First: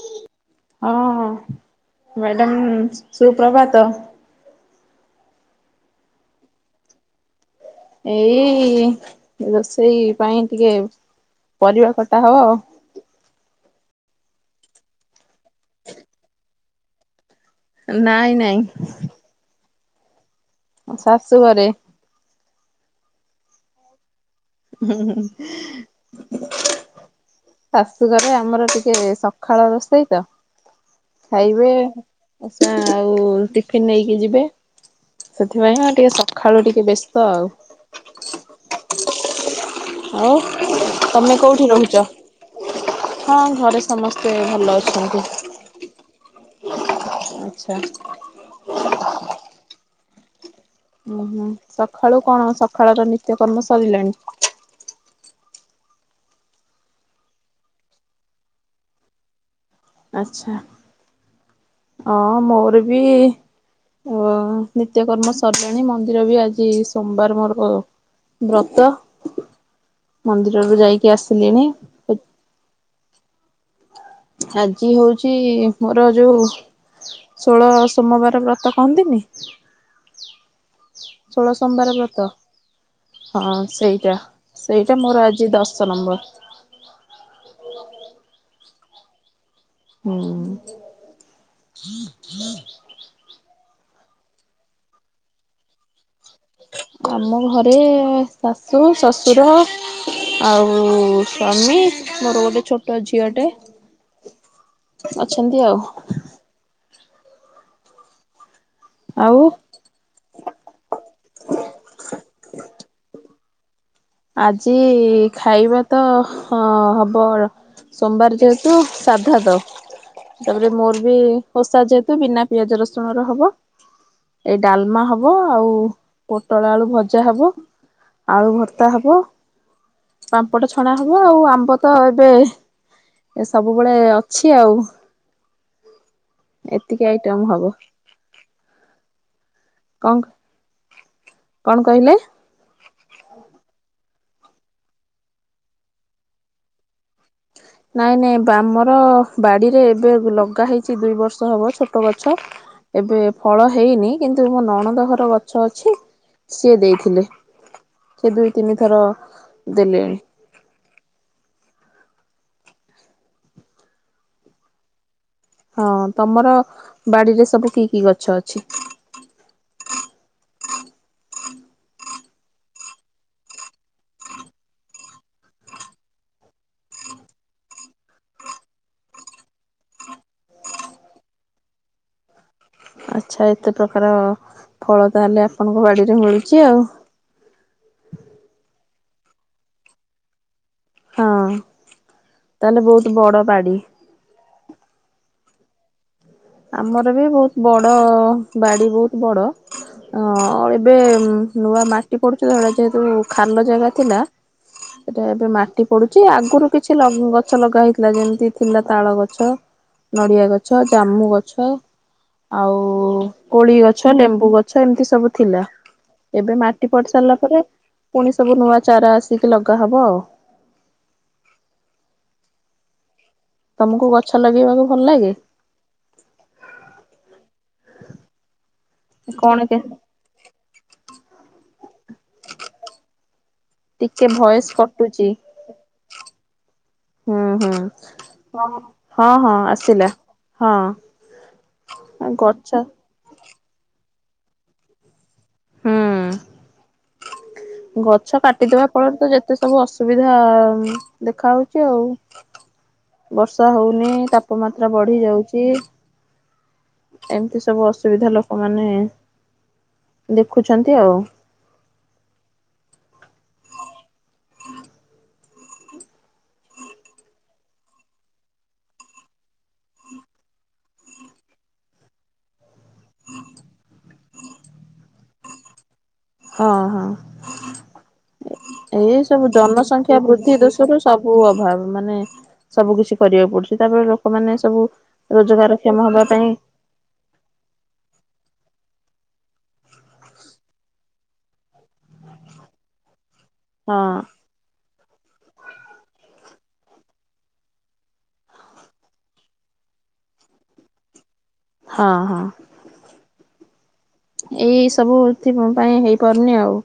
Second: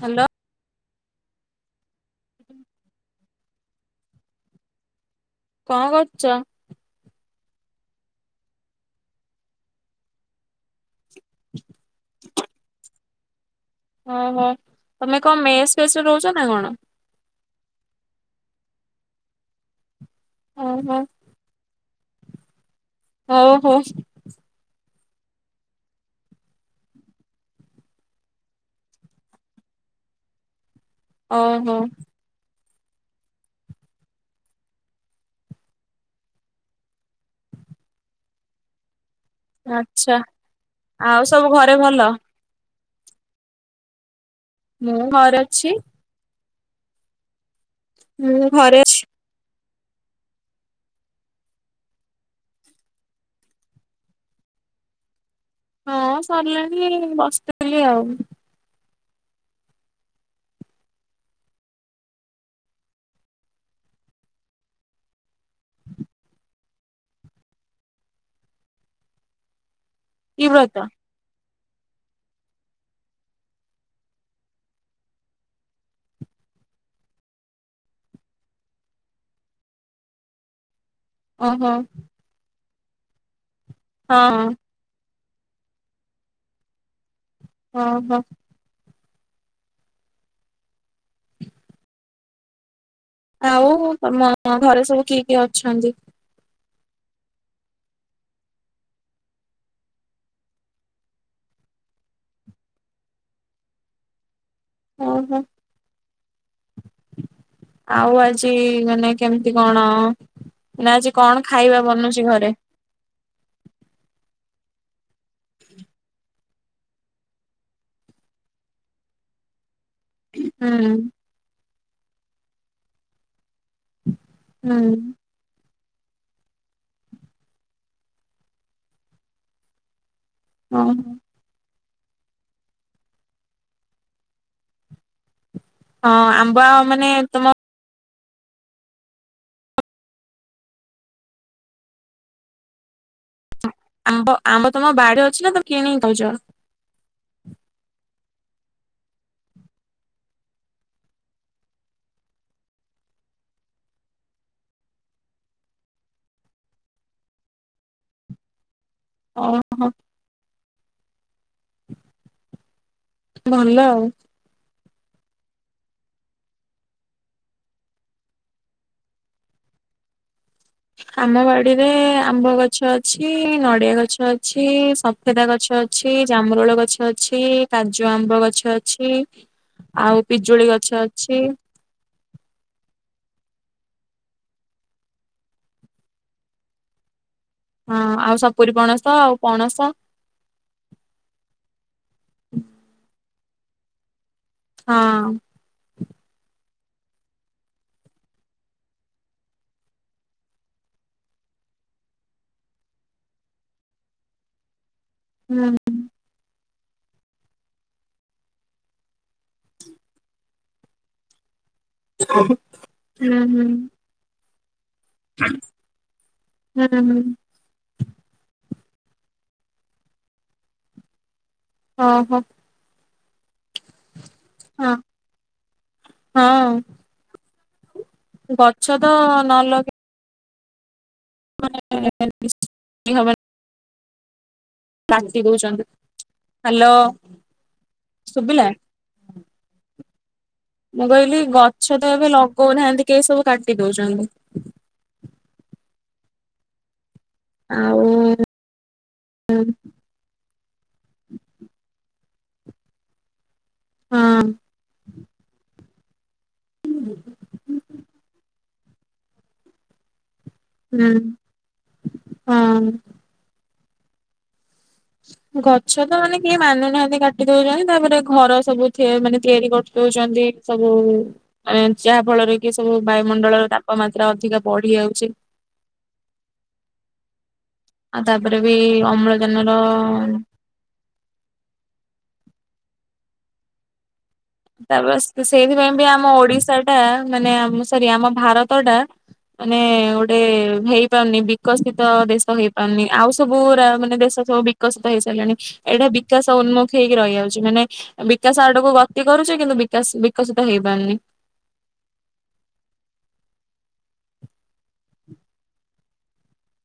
Hello ଅହଂ madam ସୁପ୍ରଭାତ। ତ କଁ କରୁଚ? ଏଇ ରୋଷେଇ ପାଇଁ ଟିକେ ପରିବା କଟା ହବ। ଓହୋ ତମେ କଣ ମେସ୍ ଫେସରେ ରହୁଛ ନା କଣ? ନାଇଁ ନାଇଁ। ଓହୋ ମୋ ଶାଶୁ ଘରେ। ହଉ ହୋ ଶାଶୁଘରେ ଆମର ଟିକେ ସକାଳ ରୋଷେଇ ତ ଖାଇବେ ଓହୋ ଆଉ ଟିଫିନ ନେଇକି ଯିବେ ସେଥିପାଇଁ ହ ଟିକେ ସକାଳୁ ଟିକେ ବ୍ୟସ୍ତ ଆଉ। ଆଚ୍ଛା ହଉ ଆଉ ତମେ ସବୁ କୋଉଠି ଘରେ ଭଲ? ରହୁଛ? ହଁ ଘରେ ସମସ୍ତେ ଭଲ ମୁଁ ଅଛନ୍ତି। ଘର ଅଛି ହୁଁ ମୁଁ ଘରେ ଅଛି ଓହୋ ସକାଳୁ କଣ ସକାଳ ର ନିତ୍ୟକର୍ମ ସରିଲାଣି ହଁ ସରିଲାଣି ବସିି ଆଉ ଆଛା ହ ମୋର ବି ଅ ନିତ୍ୟକର୍ମ ସରିଲାଣି ମନ୍ଦିର ବି ଆଜି ସୋମବାର ମୋର ବ୍ରତ କି ବ୍ରତ? ମନ୍ଦିରରୁୁ ଯାଇକି ଆସିଲିଣି। [unintelligible] ଆଜି ହଉଚି ମୋର ଯୋଉ ଷୋଳ ସୋମବାର ବ୍ରତ କହନ୍ତିନି ଷୋଳ ଓହୋ ସୋମବାର ବ୍ରତ ହଁ। ସେଇଟା ହଁ ସେଇଟା ମୋର ଆଜି ଦଶ ନମ୍ବର। ଅ ହୋ। ହୁଁ। ଆଉ ତମ ଘରେ ସବୁ କିଏ କିଏ ଅଛନ୍ତି? ଆମ ଘରେ ଶାଶୁ, ଶଶୁର, ଆଉ ସ୍ଵାମୀ, ମୋର ଗୋଟେ ଛୋଟ ଝିଅଟେ ଓହୋ ଅଛନ୍ତି ଆଉ। ଆଉ ଆଜି ମାନେ ଆଉ କେମିତି କଣ ନା ଆଜି କଣ ଖାଇବା ବନୁଛି ଘରେ? ଆଜି ଖାଇବା ତ ହଁ ହବ ସୋମବାର ଯେହେତୁ ସାଧା ତ ତାପରେ ହୁଁ ମୋର ବି ଓ ଶା ଯେହେତୁ ବିନା ପିଆଜ ରସୁଣ ର ହବ। ଏଇ ହୁଁ ଡାଲମା ହବ ଆଉ ପୋଟଳ ଆଳୁ ଭଜା ହବ, ଆଳୁ ଭତ୍ ର୍ତା ହବ ପାମ୍ପଟ ଛଣା ଓହୋ ହବ, ଆଉ ଆମ୍ବ ତ ଏବେ ସବୁବେଳେ ଅଛି ଆଉ। ହଁ ଆମ୍ବ ଏତିକି ମାନେ ଆଇଟମ ତୁମ ହବ କଙ୍କ କଣ କହିଲେ? ଆମ୍ବ ଆମ୍ବ ତମ ବାଡିରେ ଅଛି ନା ତମ କିଣିକି କଉଛ। ନାଇଁ ନାଇଁ ଆମର ବାଡିରେ ଏବେ ଲଗା ହେଇଛି ଦୁଇ ବର୍ଷ ହବ ଛୋଟ ଗଛ ଏବେ ଫଳ ହେଇନି କିନ୍ତୁ ମୋ ନଣଦହର ଗଛ ଅଛି ସିଏ ଦେଇଥିଲେ। ସେ ଦୁଇ ତିନି ଥର ଓହୋ ଦେଲେଣି। ଭଲ ଆଉ। ହଁ ତମର ବାଡିରେ ସବୁ କି କି ଗଛ ଅଛି? ଆମ ବା ଡିରେ ଆମ୍ବ ଗଛ ଅଛି, ନଡିଆ ଗଛ ଅଛି, ସଫେଦା ଗଛ ଅଛି, ଜାମରୋଳ ଗଛ ଅଛି, କାଜୁ ଆମ୍ବ ଗଛ ଅଛି, ଆଉ ପିଜୁଳି ଗଛ ଅଛି। ଆଚ୍ଛା ଏତେ ପ୍ରକାର ଫଳ ତାହେଲେ ଆପଣଙ୍କ ବାଡିରେ ମିଳୁଛି ଆଉ। ହଁ ଆଉ ସପୁରିୀ ପଣ ତ ଆଉ ପଣସ। ହଁ ତାହେଲେ ବହୁତ ବଡ ବାଡ଼ିି ହଁ। ଆମର ବି ବହୁତ ବଡ ବାଡି ବହୁତ ବଡ ଅ ଏବେ ନୂଆ ମାଟି ପଡୁଛି ତ ଯେହେତୁ ଖାଲ ଜାଗା ଥିଲା। ଏଟା ଏବେ ହୁଁ ମାଟି ପଡୁଛି ଆଗରୁ କିଛି ଲ ଗଛ ଲଗା ହେଇଥିଲା ଯେମିତି ଥିଲା ତାଳ ଗଛ ନଡିଆ ଗଛ ଜାମୁ ଗଛ ଛ ଆଉ ହୁଁ ହୁଁ କୋଳି ଗଛ ଲେମ୍ବୁ ଗଛ ଗଛ ଏମିତି ସବୁ ଥିଲା ଏବେ ମାଟି ହୁଁ ପଡି ହୁଁ ସାରିଲା ପରେ ପୁଣି ସବୁ ନୂଆ ଚାରା ଆସିକି ଲଗା ହବ ଆଉ। ହ ହୋ ତମକୁ ଗଛ ଲଗେଇବାକୁ ଭଲ ଲାଗେ ଗ ଛଦ କଣ ନ କେ ଲକ [unintelligible] ଟିକେ ଭୟସ କଟୁଛି କାଟି ଦଉଛନ୍ତି। ହ୍ୟାଲୋ ହୁଁ ହୁଁ ଶୁଭିଲା? ହଁ ହଁ ଆସିଲା। ହଁ ମୁଁ କହିଲି ଗଛ ତ ଏବେ ଗଛ ଲଗଉନାହାନ୍ତି କେହି ସବୁ କାଟ ଦଉ ଜନ୍ତି ହଁ। ଆଉ ଗଛ କାଟିଦବା ଫଳରେ ତ ଯେତେ ହଁ ସବୁ ଅସୁବିଧା ଦେଖା ହଉଛି ଆଉ। ବର୍ଷ ଶଷ ହଉନି ତାପମାତ୍ରା ବଢି ଯାଉଛି। ଏମତି ସବୁ ଅସୁବିଧା ଲୋକ ମାନେ ଦେଖୁଛନ୍ତି ଆଉ। ହୁଁ ହଁ ଗଛ ତ ମାନେ କିଏ ମାନୁନାହାନ୍ତି କାଟି ଦଉଛନ୍ତି ତାପରେ ଘର ସବୁ ମାନେ ତିଆରି କରି ଦଉଛନ୍ତି ସବୁ ମ ଯାହା ଫଳରେ କି ସବୁ ବାୟୁମଣ୍ଡଳର ତାପମାତ୍ରା ଅଧିକା ବଢି ଯାଉଛି। ହଁ ଆଉ ହଁ। ତାପରେ ବି ଏଇ ସବୁ ଜନସଂଖ୍ୟା ଅମ୍ଳଜାନର ବୃଦ୍ଧି ଦଶର ସବୁ ଅଭାବ ମାନେ ସବୁ କିିଛି କରିବାକୁ ପଡୁଛି ତାପରେ। ଲୋକମାନେ ସବୁ ତାପ ରୋଜଗାର ସେଇଥିପାଇଁ କ୍ଷମ ବି ହବା ଆମ ପାଇଁ ଓଡିଶା ଟା ମାନେ ସରି ଆମ ଭାରତ ଟା ମାନେ ଗୋଟେ ହେଇପାରୁନି ବିକଶିତ ଦେଶ ହେଇପାରୁନି ଆଉ। ସବୁ ଉରା ହଁ ମାନେ ଦେଶ ସବୁ ବି ବିକଶିତ ହେଇସାରିଲାଣି ଏଇଟା ବିକାଶ ଉନ୍ମୁଖ ହେଇକି ରହିଯାଉଛି ମାନେ ବିକାଶ ଆଡକୁ ଗ ତି କରୁଛି କିନ୍ତୁ ବିକାଶ ବିକଶିତ ହେଇପାରୁନି। ହଁ ହଁ। ଏଇ ସବୁ ଏଥି ପାଇଁ ହେଇପାରୁନି ଆଉ।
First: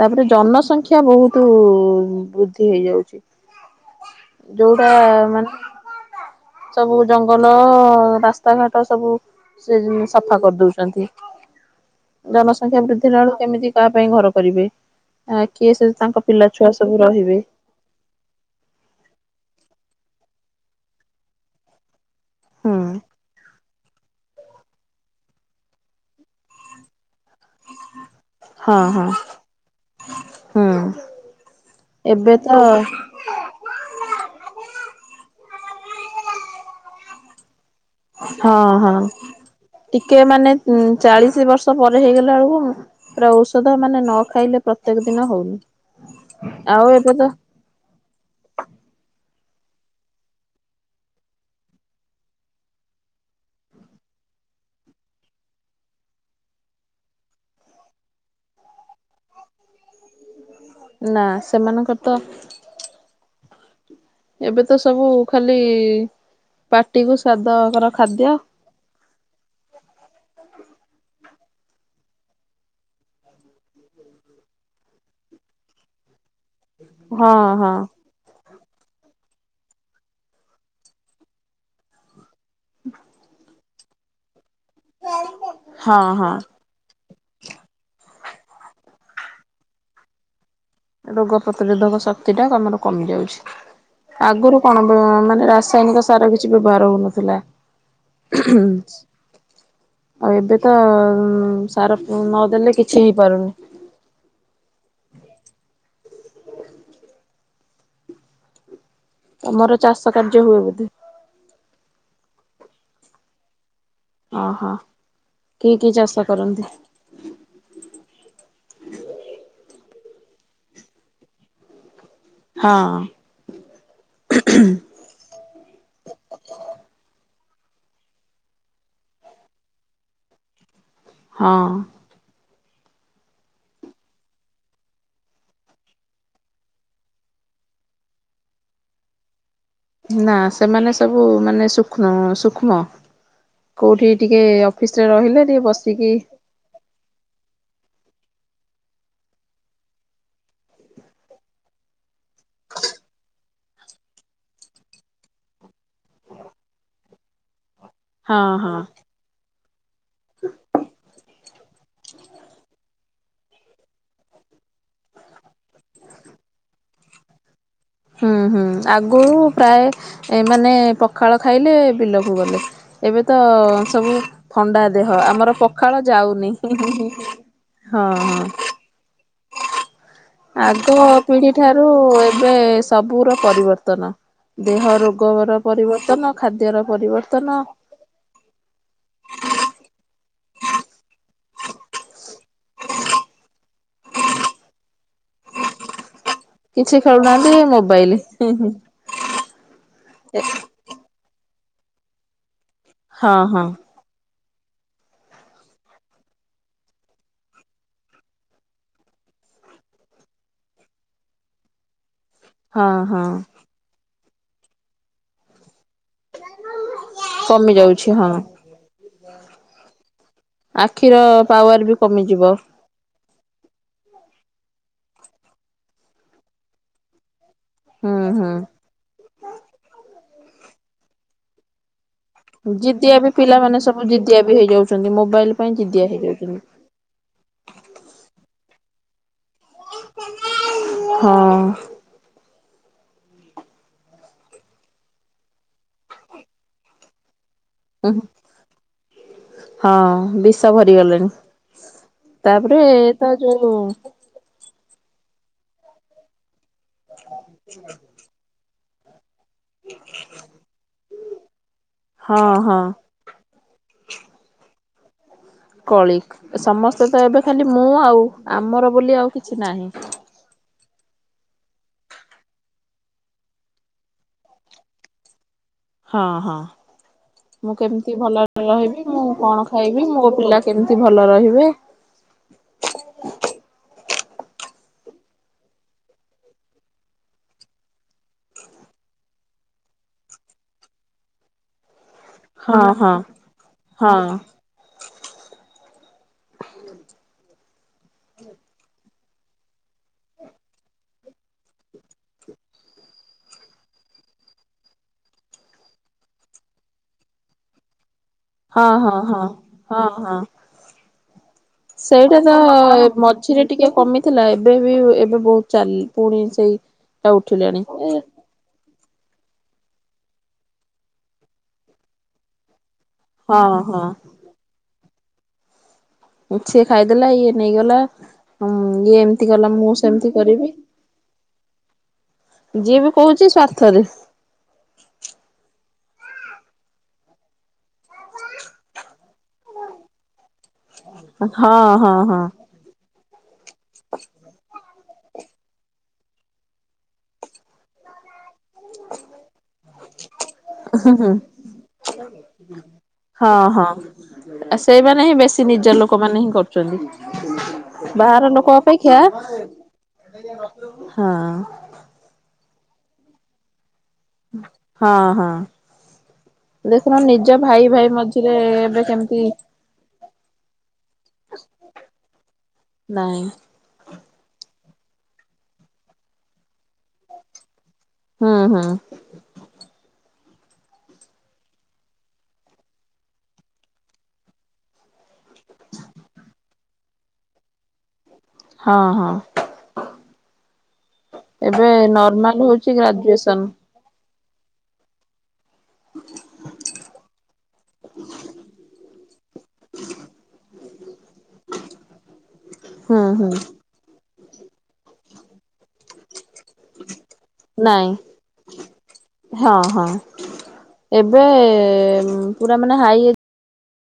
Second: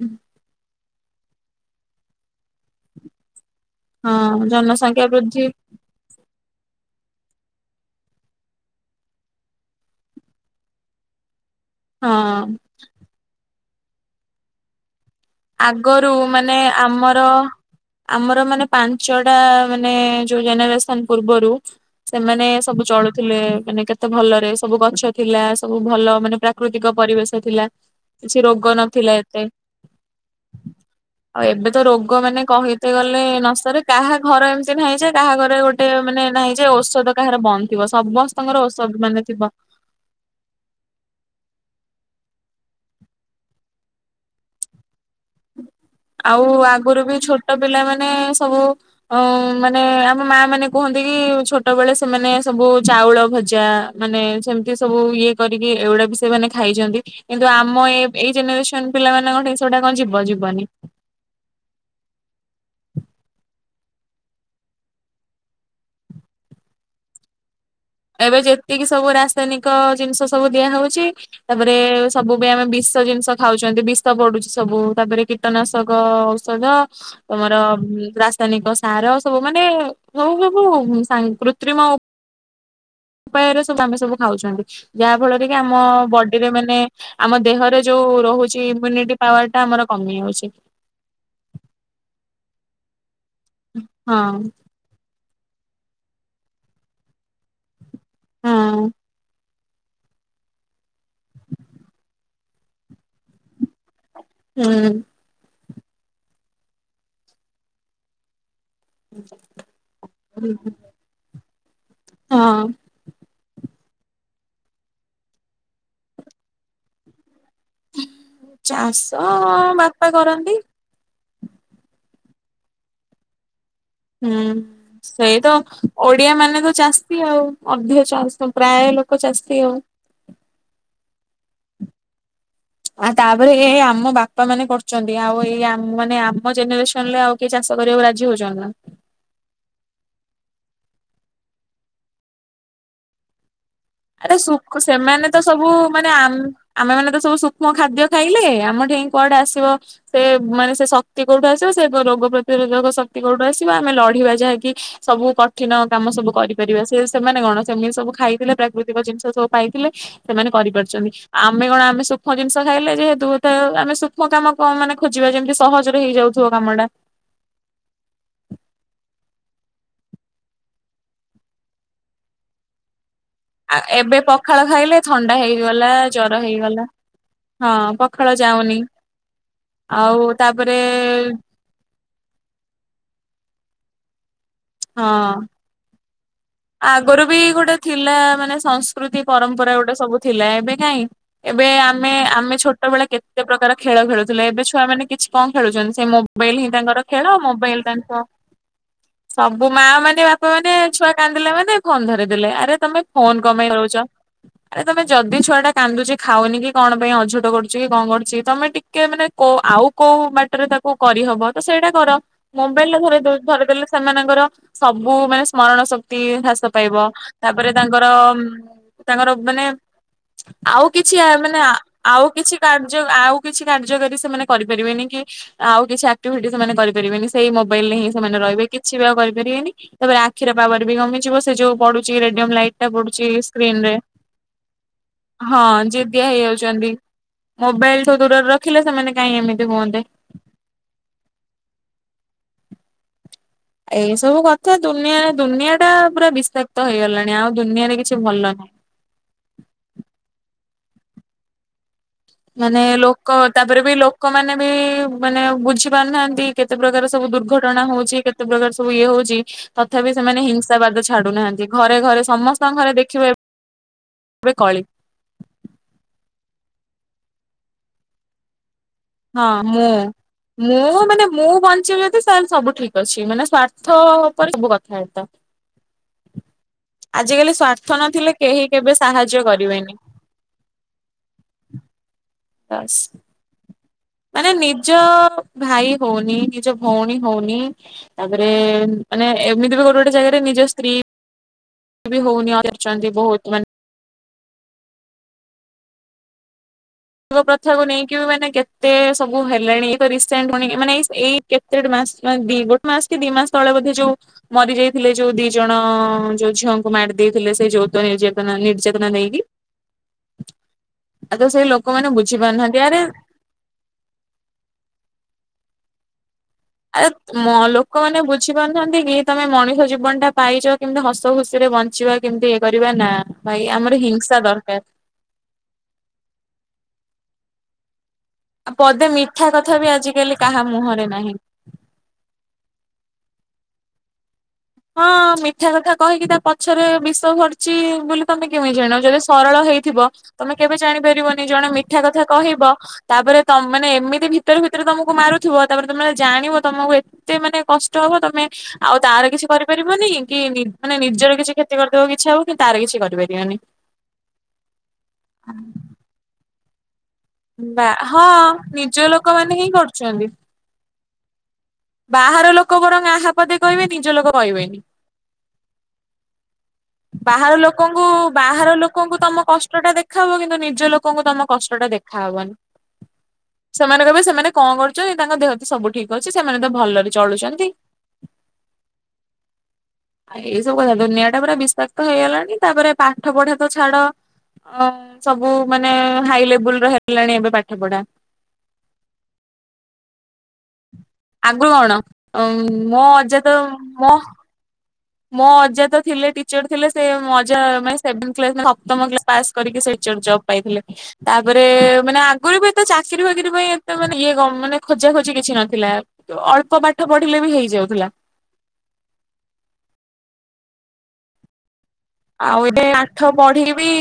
ତାପରେ ଜନସଂଖ୍ୟା। ଶିକ୍ଷା ବହୁତ ବୃଦ୍ଧି ହୋଇଯାଉଛି। ହଁ ଯୋଉଟା ଜନସଂଖ୍ୟା ବୃଦ୍ଧି ମାନେ ସବୁ ଜଙ୍ଗଲ ରାସ୍ତା ଘାଟ ସବୁ ସେ ସଫା କରିଦୋଉଛନ୍ତି। ହଁ ଜନସଂଖ୍ୟା ବୃଦ୍ଧିରା ବେଳକୁ କେମିତି ତା ପାଇଁ ଘର। କରିବେ। ଆ କିଏ ସେ ଆଗରୁ ତାଙ୍କ ପିଲା ମାନେ ଛୁଆ ସବୁ ଆମର ରହିବେ ଆମର ମାନେ ପାଞ୍ଚଟା ମାନେ। ମାନେ ଯୋଉ ଜେନେରେସନ ପୂର୍ବରୁ। ସେମାନେ ହୁଁ ସବୁ ଚଳୁଥିଲେ ମାନେ କେତେ ଭଲରେ ସବୁ ଗଛ ଥିଲା ସବୁ ଭଲ ମାନେ ପ୍ରାକୃତିକ ପରିବେଶ ଥିଲା। କିଛି ରୋଗ ହଁ ହଁ ନଥିଲା ଏତେ। ହୁଁ ଆଉ ଏବେ ତ ରୋଗ ଏବେ ମାନେ ତ କହିତେ ଗଲେ ନ ସରେ କାହା ଘର ଏମିତି ନାହିଁଯେ କାହା କାହାଘରେ ଗୋଟେ ମାନେ ନାହିଁ ଯେ ଔଷଧ କାହାର ବନ୍ଦ। ଥିବ ହଁ ସମସ୍ତଙ୍କର ଔଷଧ ହଁ ମାନେ ଥିବ। ଟିକେ ମାନେ ଚାଳିଶ ବର୍ଷ। ପ ହେଇଗଲା ବେଳକୁ ପୁରା ଔଷଧ ମାନେ ନ ଖାଇଲେ ପ୍ରତ୍ୟେକ ଦିନ ହଉନି। ଆଉ ଆଗରୁ ଏବେ ବି ତ ଛୋଟ ପିଲାମାନୋନ ସବୁ ଉଁ। ମାନେ ଆମ ମା ମାନେ କୁହନ୍ତି କି ଛୋଟ ବେଳେ ସେମାନେ ସବୁ ଚାଉଳ ଭଜା ମାନେ ସେମିତି ସବୁ ଇଏ କରିକି ଏଗୁଡା ବି ସେମାନେ ଖାଇଛନ୍ତି କିନ୍ତୁ ଆମ ଏ ଏଇ ଜେନେରେସନ ପିଲାମାନଙ୍କ ଠିକ ସେଗୁଡା କଣ ଯିବ ଯବନି। ନା ସେମାନଙ୍କର ତ। ଏବେ ତ ସବୁ ଖାଲି ପାଟି କୁ ସ୍ୱାଦ ଏବେ ଯେତିକି ସବୁ ରାସାୟନିକ ଜିନିଷ ସବୁ ଦିଆ ହୋଉଛି। ତାପରେ ସବୁବେ ଆମେ ବିଷ ଜିନିଷ ଖାଉଛନ୍ତି ବିଷ ପଡୁଛି ସବୁ ତାପରେ କୀଟନାଶକ। ଓ ଔଷଧ ହଁ ତମର ହଁ ରାସାୟନିକ। ତାର ସବୁ ମାନେ ସବୁ ସବୁ ସା କୃତ୍ରିମ। ଉପାୟରେ [unintelligible] ଆମେ ସବୁ ଖାଉଛନ୍ତି। ଯାହା ଫଳରେ କି ଆମ ହଁ ହଁ ବଡିରେ ମାନେ ଆମ ଦେହରେ ଯୋଉ। ରହୁଛି ଇମ୍ୟୁନିଟି ପାୱାର ଟା ଆମର କମି ଯାଉଛି। ରୋଗ ପ୍ରତିରୋଧକ ଶକ୍ତି ଟା ଆମର କମି ଯାଉଛି। ହଁ ଆଗରୁ କଣ ବ ମାନେ ରାସାୟନିକ ସାର କିଛି ବ୍ୟବହାର ହଉନଥିଲା। ଉଁ ହୁଁ। ହଁ। ଆଉ ଏବେ ତ ସାର ନଦେଲେ କିଛି ହେଇପାରୁନି। ହୁଁ। ତମର ଚାଷ କାର୍ଯ୍ୟ ହୁଁ ହୁଏ ବୋଧେ। ହଁ। ଓ ହୋ କି କି ଚାଷା କରନ୍ତି? ଚାଷ ବାପା କରନ୍ତି। ହଁ। ହୁଁ ସେଇ ତ ଓଡିଆ ମାନେ ତ ଚାଷୀ ଆଉ। ଅଧିକ ଚାଷମ୍ ପ୍ରାୟ ଲୋକ ଚାଷି ଆଉ। ହଁ। ଆଉ ତାପରେ ଏଇ ଆମ ବାପା ମାନେ କରୁଛନ୍ତି, ଆଉ ଏଇ ମାନେ ଆମ ଜେନେରେସନ ରେ ଆଉ କି ଚାଷ କରିବାକୁ ରାଜି ହଉଛନ୍ତି ନା। ନା ସେମାନେ ସବୁ ମାନେ ସୂକ୍ଷ୍ମ ସୂକ୍ଷ୍ମ। କୋଉଠି ଆରେ ଟିକେ ଅଫିସ ରେ ସେମାନେ ତ ରହିଲେ ଟିକେ ସବୁ ମାନେ ବସିକି ଆମେ ମାନେ ତ ସବୁ ସୂକ୍ଷ୍ମ ଖାଦ୍ୟ ଖାଇଲେ ଆମଠେଇ କୁଆଡେ ଆସିବ ସେ ମାନେ ସେ ଶକ୍ତି କୋଉଠୁ ଆସିବ ସେ ରୋଗ ପ୍ରତିରୋଧକ ଶକ୍ତି କୋଉଠୁ ଆସିବ, ଆମେ ଲଢିବା ଯାହାକି ସବୁ କଠିନ କାମ ସବୁ କରିପାରିବା ସେ ସେମାନେ କଣ ସେମିତି ସବୁ ହଁ ଖାଇଥିଲେ ହଁ [unintelligible] ଥିଲେ ସେମାନେ କରିପାରୁଛନ୍ତି। ଆମେ କଣ ଆମେ ସୁକ୍ଷ୍ମ ଜିନିଷ ଖାଇଲେ ଯେହେତୁଥାଏ ଆମେ ସୁଷ୍ମ କାମ କଣ ମାନେ ଖୋଜିବା ଯେମିତି ସହଜରେ ହେଇଯାଉଥିବ କାମଟା। ହୁଁ ହୁଁ ଆଗୁ ପ୍ରାୟ ଏ ମାନେ ପଖାଳ ଖାଇଲେ ବିଲକୁ ଗଲେ। ଏବେ ତ ଆ ଏବେ ସବୁ ପଖାଳ ଥଣ୍ଡା ଖାଇଲେ ଦେହ ଥଣ୍ଡା ଆମର ହେଇଗଲା ପଖାଳ ଜର ଯାଉନି ହେଇଗଲା ହିହିହିହି ହଁ ପଖାଳ ହଁ। ଯାଉନି ଆଉ ଆଗ ତାପରେ ପିଢି ଠାରୁ ଏବେ ସବୁ ର ପରିବର୍ତ୍ତନ ଦେହ ହଁ ରୋଗର ପରିବର୍ତ୍ତନ ଖାଦ୍ୟର ଆଗରୁ ବି ପରିବର୍ତ୍ତନ। ଗୋଟେ ଥିଲା ମାନେ ସଂସ୍କୃତି ପରମ୍ପରା ଗୋଟେ ସବୁ। ଥିଲା ଏବେ କାହିଁ ଏବେ ଆମେ ଆମେ ଛୋଟବେଳେ କେତେ ପ୍ରକାର ଖେଳ ଖେଳୁଥିଲେ ଏବେ ଛୁଆ ମାନେ କିଛି କଣ ଖେଳୁଛନ୍ତି ସେ ମୋ ମୋବାଇଲ ହିଁ କିଛି ତାଙ୍କର ଖେଳ ଖେଳୁନାହାନ୍ତି ମୋବାଇଲ ତାଙ୍କ ସବୁ ମା ମାନେ ବାପା ମାନେ ଛୁଆ ମାନେ ଫୋନ୍ ଧରେଇଦେଲେ ଆରେ ତମେ ଫୋନ ହଁ କଣ ହଁ ପାଇଁ ଦଉଛ। ଆରେ ତମେ ଯଦି ଛୁଆ ଟା କାନ୍ଦୁଚି ଖାଉନି କି କଣ ପାଇଁ ଅଝଟ କରୁଛି କି କଣ କରୁଛି ତମେ ଟିକେ ମାନେ କୋ ଆଉ କୋଉ ବାଟରେ ତାକୁ କରିହବ ତ ସେଇଟା କର। ହଁ ମୋବାଇଲରେ ଧରେଇ ହଁ। ଦେଲେ ଧରି ଦେଲେ ସେମାନ ସବୁ ମାନେ ସ୍ମରଣ ଶତି ତି ହ୍ରାସ ପାଇବ ତାପରେ କମି ତାଙ୍କର ଯାଉଛି ହଁ ତାଙ୍କର ମାନେ ଆଉ କିଛି ଆଖିର ମାନେ ପାୱାର ବି ଆଉ କମିଯିବ କିଛି କାର୍ଯ୍ୟ ଆଉ କିଛି କାର୍ଯ୍ୟ କରି ସେମାନେ କରିପାରିବେନି, କି ଆଉ କିଛି ଆକ୍ଟିଭିଟି ସେମାନେ କରିପାରିବେନି। ସେଇ ମୋବାଇଲ ରେ ହିଁ ହୁଁ ସେମାନେ ହୁଁ। ରହିବେ କିଛି ବି ଆଉ କରିପାରିବେନି ତାପରେ ଖୀର ବା ବି କମିଯିବ ସେ ଯୋଉ ବୁ ରେଡିୟମ ଲାଇଟ୍ ଟା ଜିଦିଆ ପଡୁଛି ବି ପିଲାମାନେ ସ୍କିନ ରେ ସବୁ ଜିଦିଆ ବି ହେଇଯାଉଛନ୍ତି ମୋବାଇଲ ହଁ ପାଇଁ ଜିଦିଆ ହେଇ ହେଇଯାଉଛନ୍ତି ଯାଉଛନ୍ତି ମୋବାଇଲ୍ ଠୁ ଦୂରରେ ଥିଲେ ସେମାନେ କାହିଁ ଏମେ ହଁ। ଏଇ ସବୁ କଥା ଦୁନିଆ ଦୁନିଆ ଟା ପୁରା ବିଷାକ୍ତ ହେଇଗଲାଣି ଆଉ। ଦୁନିଆରେ ହ କିଛି ଭଲ ନାହିଁ। ହଁ ବ। ସ ଭରି ଗଲେଣି ମାନେ ଲୋକ ତାପରେ ବି ଲୋକମାନେ ବି ମାନେ ବୁଝି ପାରୁନାହାନ୍ତି। କେତେ ପ୍ରକାର ସବୁ ଦୁର୍ଘଟଣା ହଉଛି କେତେ ପ୍ରକାର ଇଏ ହଉଛି। ତଥାପି ସେମାନେ ହିଂସାବାଦ ଛାଡୁନାହାନ୍ତି। ଘରେ ଘରେ ହଁ ସମସ୍ତଙ୍କ ହଁ। ଘରେ ଦେଖିବ ଏବେ କଳି କଳିିକ ସମସ୍ତେ ତ ଏବେ ଖାଲି ମୁଁ ଆଉ ଆମର ବୋଲି ଆଉ ହଁ କିଛି ନାହିଁ। ମୁଁ ମୁଁ ମାନେ ମୁଁ ବଞ୍ଚିବି ଯଦି ସ ସବୁ ଠିକ ଅଛି ମାନେ ସ୍ଵାର୍ଥ ଉପରେ ସବୁ କଥା ହେତା ହଁ ହଁ ମୁଁ ସ୍ଵାର୍ଥ କେମିତି ନଥିଲେ ଭଲ କେହି କେବେ ରହିବି ମୁଁ ସାହାଯ୍ୟ କଣ କରିବେନି ଖାଇବି ମୋ ପିଲା କେମିତି ଭଲ ରହିବେ? ବାସ୍। ମାନେ ନିଜ ଭାଇ ହଉନି ନିଜ ଭଉଣୀ ହଉନି ତାପରେ ମାନେ ଏମିତି ବି ଗୋଟେ ଗୋଟେ ଜାଗାରେ ନିଜ ସ୍ତ୍ରୀ ବି ହଉନିଆ ହଁ ଖର୍ଚ୍ଚାନ୍ତି ହଁ ବହୁତ ମ ହଁ। [inaudible] ଲିଙ୍ଗ ପ୍ରଥାକୁ ନେଇକି ମାନେ କେତେ ସବୁ ହେଲାଣି ରିସେଣ୍ଟଣି ମାନେ ଏଇ କେତେ ମାସ ଦି ଗୋଟେ ମାସ କି ଦି ମାସ ତଳେ ବୋେ ଯୋଉ ମରି ଯାଇଥିଲେ ଯୋଉ ଦି ଜଣ ଯୋଉ ଝିଅଙ୍କୁ ମାର ଦେଇଥିଲେ ସେଇ ଯୋଉତ ନିଜ ହଁ ହଁ ହଁ ହଁ ହଁ। ଆ ସେ ସେଇଟା ତ ମଝିରେ ଟିକେ କମିଥିଲା ଏବେ ବି ଏବେ ବହୁତ ଚାଲଲି ପୁଣି ସେଇ ଆରେ ଟା ଉଠିଲାଣି ଏ ଲୋକମାନୋନ ବୁଝିପାରୁଥାହାନ୍ତି କି? ତମେ ମଣିଷ ଜୀବନ ଟା ପାଇଚ କେମିତି ହସ ଖୁସି ରେ ବଞ୍ଚିବା କେମିତି ଇଏ କରିବା ନା ଭାଇ ହଁ ଆମର ହଁ। ହିଂସା ଦରକାର ସିଏ ଖାଇଦେଲା ଇଏ ନେଇଗଲା। ହୁଁ ଆଉ ପଦେ ଇଏ ମିଠା ଏମିତି କଲା କଥା ବି ମୁଁ ସେମିତି ଆଜିକାଲି କାହା କରିବି ମୁହଁରେ ନାହିଁ। ଯିଏ ବି କହୁଛି ସ୍ଵା ଥରେ ହଁ ମିଠା କଥା କହିକି ତା ପଛରେ ବିଷ ଘରଚି। ମୁଁ କହିଲି ତମେ କେମତି ଜାଣିବ ଯ ସରଳ ହେଇଥିବ ତମେ କେ ଜାଣି ପାରିବନି ହଁ ଜଣେ ମିଠା ହଁ କଥା ହଁ କହିବ ତାପରେ ତମ ମାନେ ଏମିତି ଭିତରେ ଭିତରେ ତମକୁ ମାରୁଥିବ ତାପରେ ତମେ ଜାଣିବ ତମକୁ ଏତେ ମାନେ କଷ୍ଟ ହବ ତମେ ଆଉ ତାର କିଛି କରିପାରିବନି କି ମାନେ ନି ନିଜର କିଛି କ୍ଷତି କରିଦବାକୁ ଇଚ୍ଛା ହବ କିନ୍ତୁ ତାର କିଛି କରିପାରିବନି। ହଁ ହଁ। ଚନ୍ତି। ବା ହଁ ନିଜ ଲୋକମାନେ ହିଁ କରୁଛନ୍ତି। ହଁ। ବାହାର ଲୋକ ବରଂ ଆହା ପଦେ କହିବେ। ନିଜ ଲୋକ କହିବେନି ହଁ ହଁ ଦେଖୁନ ବାହାର ନିଜ ଭାଇ ଲୋକଙ୍କୁ ଭାଇ ମଝିରେ ବାହାର ଏବେ ଲୋକଙ୍କୁ କେମିତି ତମ କଷ୍ଟ ଟା ଦେଖାହବ କିନ୍ତୁ ନିଜ ଲୋକଙ୍କୁ ତମ କଷ୍ଟ ଟା ଦେଖାହବନି ନାଇଁ ସେମାନେ କହିବେ ସେମାନେ କଣ କର ତାଙ୍କ ଦେହ ତ ସବୁ ଠିକ ଅଛି ସ ସେମାନେ ତ ଭଲରେ ଚଳୁଛନ୍ତି। ହୁଁ ହୁଁ। ଆ ଏଇ ସବୁ କଥା ଦୁନିଆ ଟା ପୁରା ବିଷାକ୍ତ ହେଇଗଲାଣି ତାପରେ ପାଠ ପଢା ତ ଛାଡ ଅ ସବୁ ମାନେ ହାଇ ଲେବୁଲ ର ହେଲାଣି ଏବେ ପାଠ ପଢା। ହଁ ହଁ। ଆଗରୁ ଏବେ କଣ ନର୍ମାଲ ଅମ ହଉଛି ମୋ ଅଜା ତ ଗ୍ରାଜୁଏସନ ମୋ ମୋ ଅ ଅଜା ତ ଥିଲେ ଟିଚର୍ ଥିଲେ ସେ ମଜା ମାନେ ସେଭେନ୍ଥ କ୍ଲାସ ମାନେ ସପ୍ତମ କ୍ଲାସ ପାସ କରିକି ସେ ଟିଚର ଜବ ପାଇଥିଲେ। ତାପରେ ମାନେ ଆ ମୋର ବି ଏତେ ହୁଁ ଚାକିରି ବାକିରି ହୁଁ ପାଇଁ ଏତେ ମାନେ ଇଏ କମ। ମାନେ। ଖୋଜା ଖୋଜି କିଛି ନଥିଲା ଅଳ୍ପ ପାଠ ପଢିଲେ ବି ନାଇଁ ହେଇଯାଉଥିଲା। ହଁ ହଁ ଏବେ ଆଉ ପୁରା ଏବେ ମାନେ ହାଇ ଆଠ ପଢି ବି